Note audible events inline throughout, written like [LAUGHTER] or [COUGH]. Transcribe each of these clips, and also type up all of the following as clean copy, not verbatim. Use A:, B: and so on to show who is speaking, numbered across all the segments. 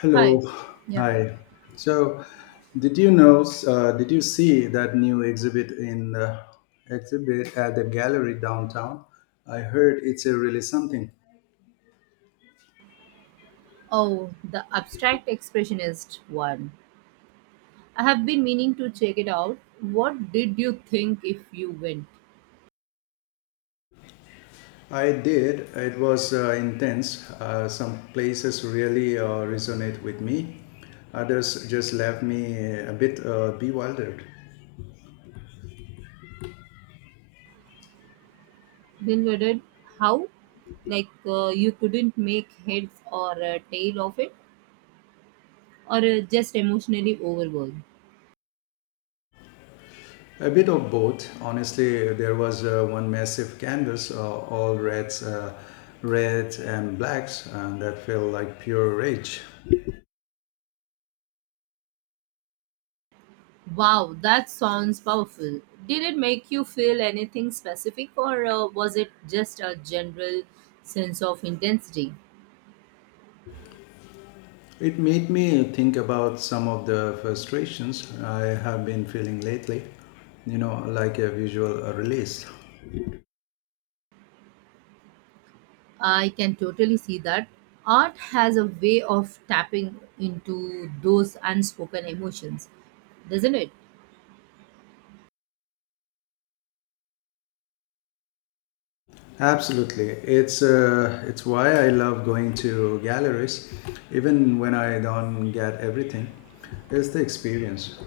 A: Hello.
B: Hi. Yeah, hi.
A: Hi. So, did you know? Did you see that new exhibit in exhibit at the gallery downtown? I heard it's a really something.
B: Oh, the abstract expressionist one. I have been meaning to check it out. What did you think if you went?
A: I did. It was intense. Some places really resonate with me. Others just left me a bit bewildered.
B: Then we did how? Like you couldn't make heads or a tail of it, or just emotionally overwhelmed.
A: A bit of both. Honestly, there was one massive canvas, all reds, reds and blacks, and that felt like pure rage.
B: Wow, that sounds powerful. Did it make you feel anything specific, or was it just a general sense of intensity?
A: It made me think about some of the frustrations I have been feeling lately, you know, like a visual release.
B: I can totally see that. Art has a way of tapping into those unspoken emotions, doesn't it?
A: Absolutely. It's why I love going to galleries, even when I don't get everything. It's the experience.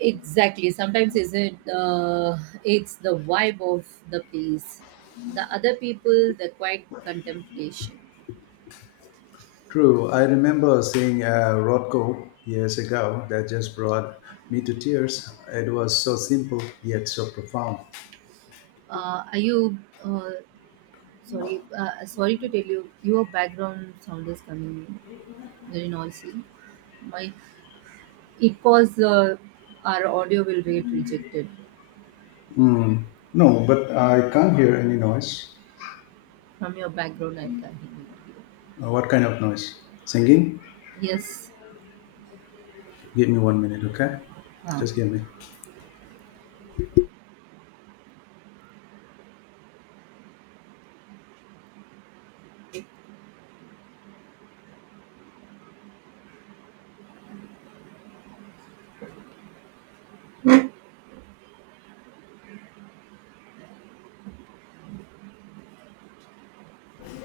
B: Exactly. Sometimes isn't it's the vibe of the place. The other people, the quiet contemplation.
A: True, I remember seeing a Rothko years ago that just brought me to tears. It was so simple yet so profound.
B: Are you uh, sorry? Sorry to tell you, your background sound is coming very noisy. My it was our audio will get rejected
A: Hmm. No, but I can't hear any noise.
B: from your background. I can hear it.
A: What kind of noise? Singing?
B: Yes.
A: Give me 1 minute, okay?
B: Uh,
A: Just give me.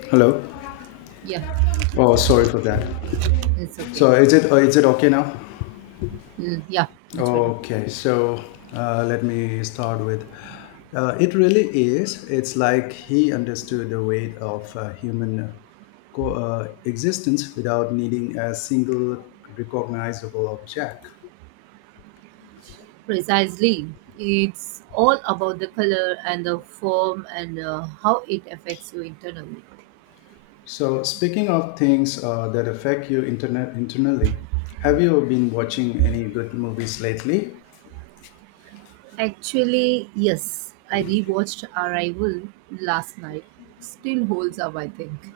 A: Hello.
B: yeah,
A: Oh, sorry for that.
B: it's okay.
A: So is it is it okay now?
B: Mm, yeah, much better.
A: Okay, so let me start with. It really is. It's like he understood the weight of human existence without needing a single recognizable object.
B: Precisely. It's all about the color and the form and how it affects you internally.
A: So, speaking of things that affect you internally, have you been watching any good movies lately?
B: Actually, yes. I rewatched Arrival last night. Still holds up, I think.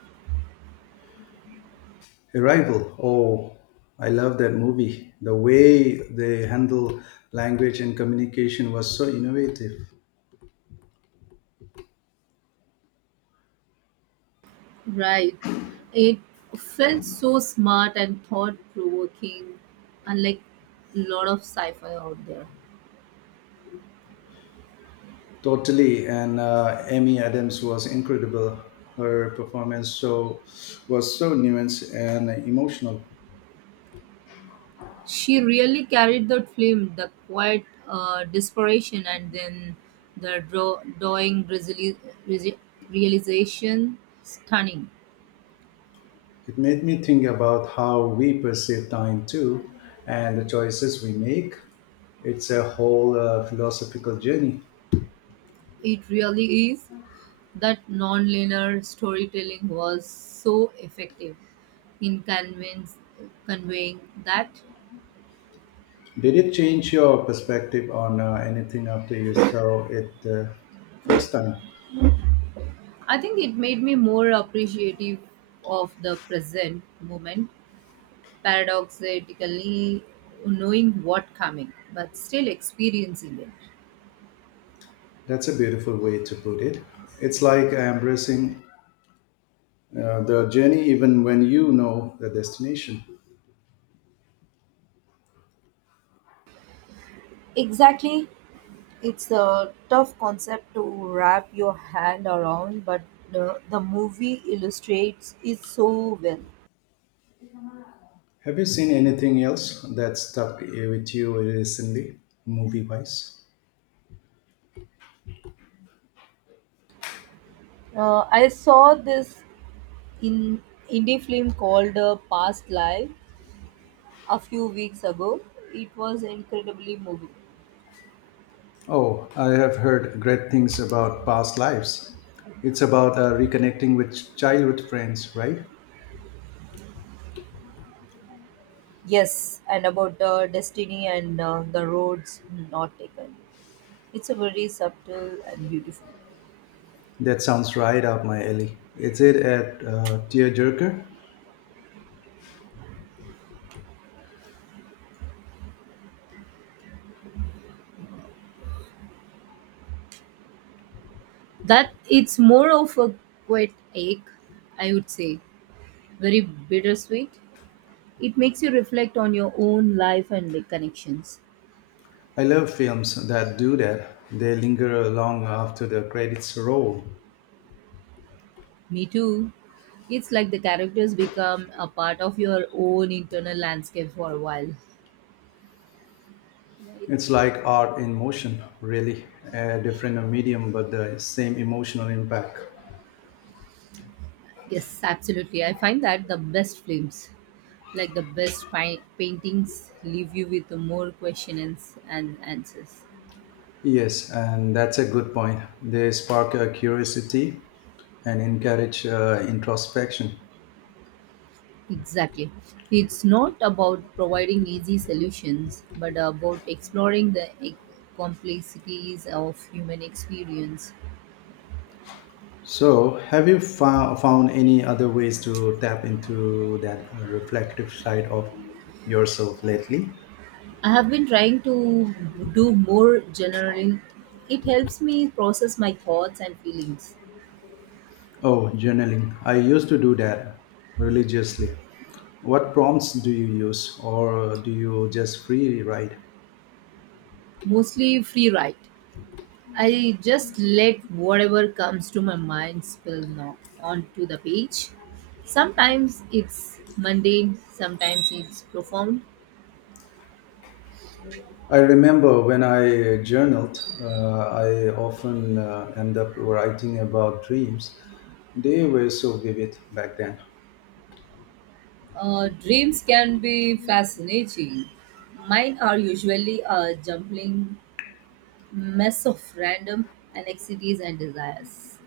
A: Arrival. Oh, I love that movie. The way they handle language and communication was so innovative.
B: Right. It felt so smart and thought provoking, unlike a lot of sci fi out there.
A: Totally, and Amy Adams was incredible. Her performance was so nuanced and emotional.
B: She really carried that film, the quiet desperation, and then drawing resi- realization stunning.
A: It made me think about how we perceive time too, and the choices we make. It's a whole philosophical journey.
B: It really is. That non-linear storytelling was so effective in conveying that.
A: Did it change your perspective on anything after you saw it the first time?
B: I think it made me more appreciative of the present moment, paradoxically knowing what coming, but still experiencing it.
A: That's a beautiful way to put it. It's like embracing the journey even when you know the destination.
B: Exactly. It's a tough concept to wrap your hand around, but the movie illustrates it so well.
A: Have you seen anything else that stuck with you recently, movie wise?
B: I saw this in indie film called Past Life a few weeks ago. It was incredibly moving.
A: Oh, I have heard great things about past lives. It's about reconnecting with childhood friends, right?
B: Yes, and about destiny and the roads not taken. It's a very subtle and beautiful.
A: That sounds right up my alley. Is it at Tearjerker?
B: That it's more of a quiet ache, I would say. Very bittersweet. It makes you reflect on your own life and the connections.
A: I love films that do that. They linger long after the credits roll.
B: Me too. It's like the characters become a part of your own internal landscape for a while.
A: It's
B: Right.
A: like art in motion, really. A different medium, but the same emotional impact.
B: Yes, absolutely. I find that the best films, like the best paintings, leave you with more questions and answers.
A: Yes, and that's a good point. They spark curiosity and encourage introspection.
B: Exactly. It's not about providing easy solutions, but about exploring the complexities of human experience.
A: So, have you found any other ways to tap into that reflective side of yourself lately?
B: I have been trying to do more journaling. It helps me process my thoughts and feelings.
A: Oh, journaling. I used to do that religiously. What prompts do you use, or do you just free write?
B: Mostly free write. I just let whatever comes to my mind spill now onto the page. Sometimes it's mundane, sometimes it's profound.
A: I remember when I journaled, I often end up writing about dreams. They were so vivid back then.
B: Dreams can be fascinating. Mine are usually a jumbling mess of random anxieties and desires.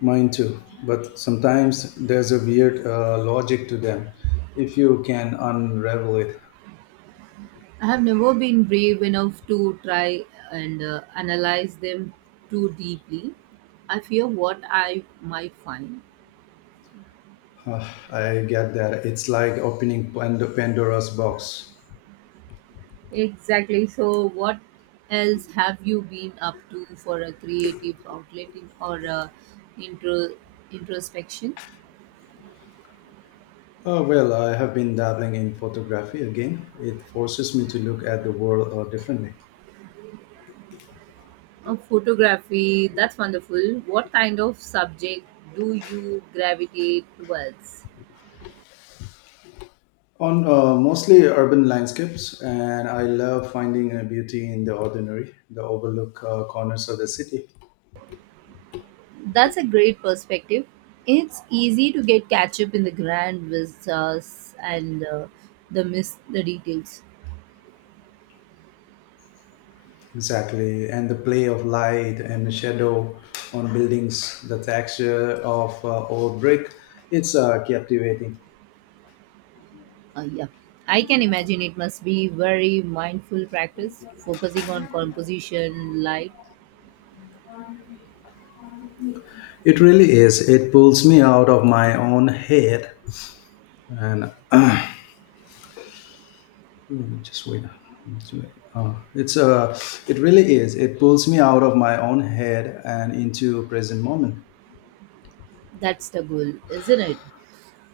A: Mine too, but sometimes there's a weird logic to them. If you can unravel it,
B: I have never been brave enough to try and analyze them too deeply. I fear what I might find.
A: Uh, I get that. It's like opening Pandora's box.
B: Exactly. So, what else have you been up to for a creative outlet in, or a intro, introspection?
A: Oh, well, I have been dabbling in photography again. It forces me to look at the world differently.
B: Photography, that's wonderful. What kind of subject do you gravitate towards?
A: On mostly urban landscapes, and I love finding a beauty in the ordinary, the overlook corners of the city.
B: That's a great perspective. It's easy to get catch up in the grand vistas and the miss the details.
A: Exactly, and the play of light and shadow on buildings, the texture of old brick, it's captivating.
B: Yeah, I can imagine it must be very mindful practice, focusing on composition, light.
A: It really is, it pulls me out of my own head and [CLEARS THROAT] oh, just wait. It's, uh, it's uh, it really is, it pulls me out of my own head and into a present moment.
B: That's the goal, isn't it?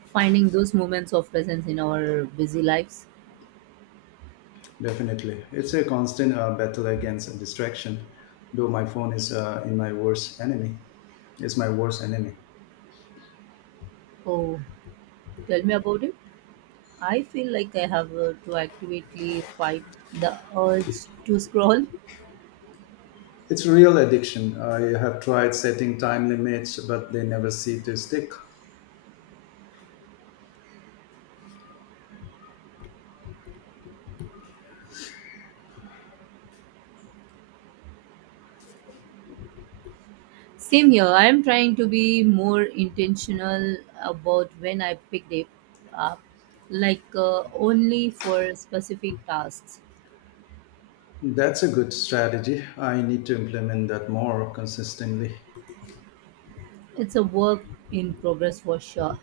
B: Finding those moments of presence in our busy lives.
A: Definitely. It's a constant battle against distraction, though my phone is in my worst enemy. It's my worst enemy.
B: Oh, tell me about it. I feel like I have to actively fight the urge to scroll.
A: It's real addiction. I have tried setting time limits, but they never seem to stick.
B: Same here. I'm trying to be more intentional about when I pick it up, like only for specific tasks.
A: That's a good strategy. I need to implement that more consistently.
B: It's a work in progress for sure.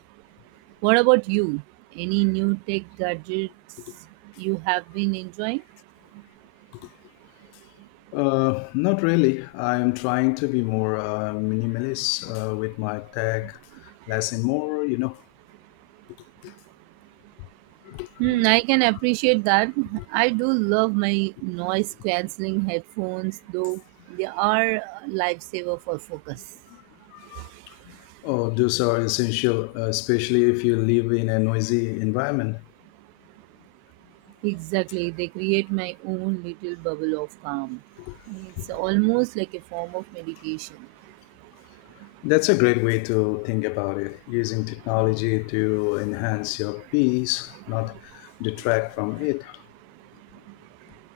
B: What about you? Any new tech gadgets you have been enjoying?
A: Not really. I'm trying to be more minimalist with my tech, less and more, you know.
B: Hmm, I can appreciate that. I do love my noise cancelling headphones, though they are a lifesaver for focus.
A: Oh, those are essential, especially if you live in a noisy environment.
B: Exactly, they create my own little bubble of calm. It's almost like a form of meditation.
A: That's a great way to think about it, using technology to enhance your peace, not detract from it.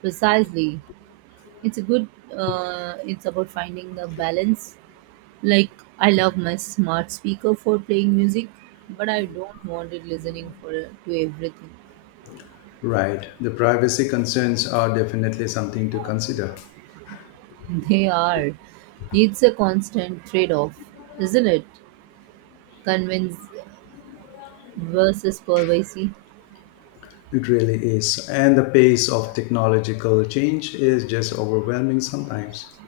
B: Precisely, it's a good. It's about finding the balance. Like I love my smart speaker for playing music, but I don't want it listening for to everything.
A: Right. The privacy concerns are definitely something to consider.
B: [LAUGHS] They are. It's a constant trade-off, isn't it? Convince versus privacy.
A: It really is. And the pace of technological change is just overwhelming sometimes.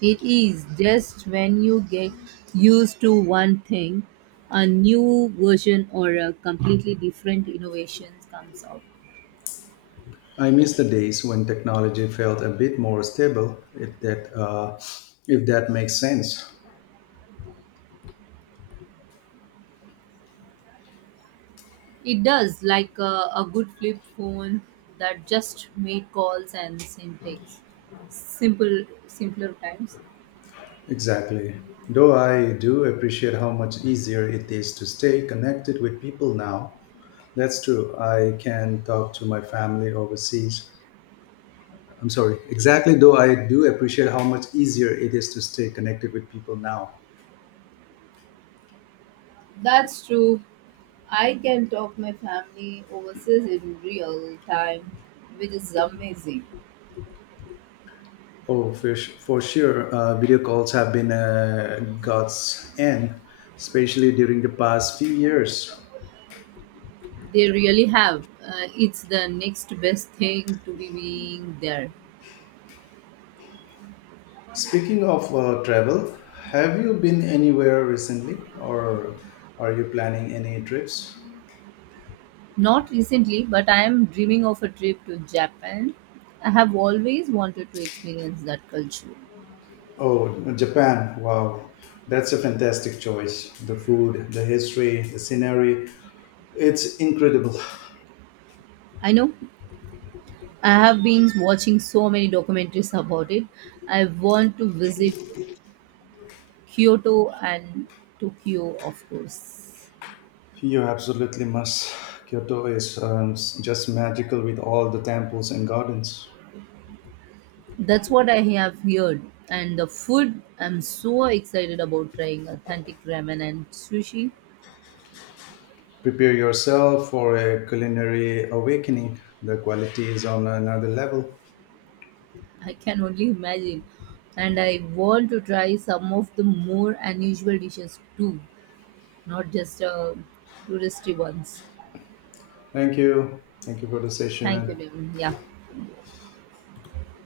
B: It is just when you get used to one thing, a new version or a completely different innovation comes out.
A: I miss the days when technology felt a bit more stable, if that makes sense.
B: It does, like a good flip phone that just made calls and syntax simple, simpler times.
A: Exactly. Though I do appreciate how much easier it is to stay connected with people now. That's true. I can talk to my family overseas. I'm sorry. Exactly, though I do appreciate how much easier it is to stay connected with people now.
B: That's true. I can talk my family overseas in real time, which is amazing.
A: Oh, for sure. Video calls have been a God's end, especially during the past few years.
B: They really have. It's the next best thing to be being there.
A: Speaking of travel, have you been anywhere recently or are you planning any trips?
B: Not recently, but I am dreaming of a trip to Japan. I have always wanted to experience that culture.
A: Oh, Japan. Wow. That's a fantastic choice. The food, the history, the scenery. It's incredible.
B: I know I have been watching so many documentaries about it. I want to visit Kyoto and Tokyo, of course.
A: You absolutely must. Kyoto is just magical with all the temples and gardens.
B: That's what I have heard. And the food, I'm so excited about trying authentic ramen and sushi.
A: Prepare yourself for a culinary awakening. The quality is on another level.
B: I can only imagine. And I want to try some of the more unusual dishes too. Not just touristy ones.
A: Thank you. Thank you for the
B: Thank you,
A: session.
B: Devin. Yeah.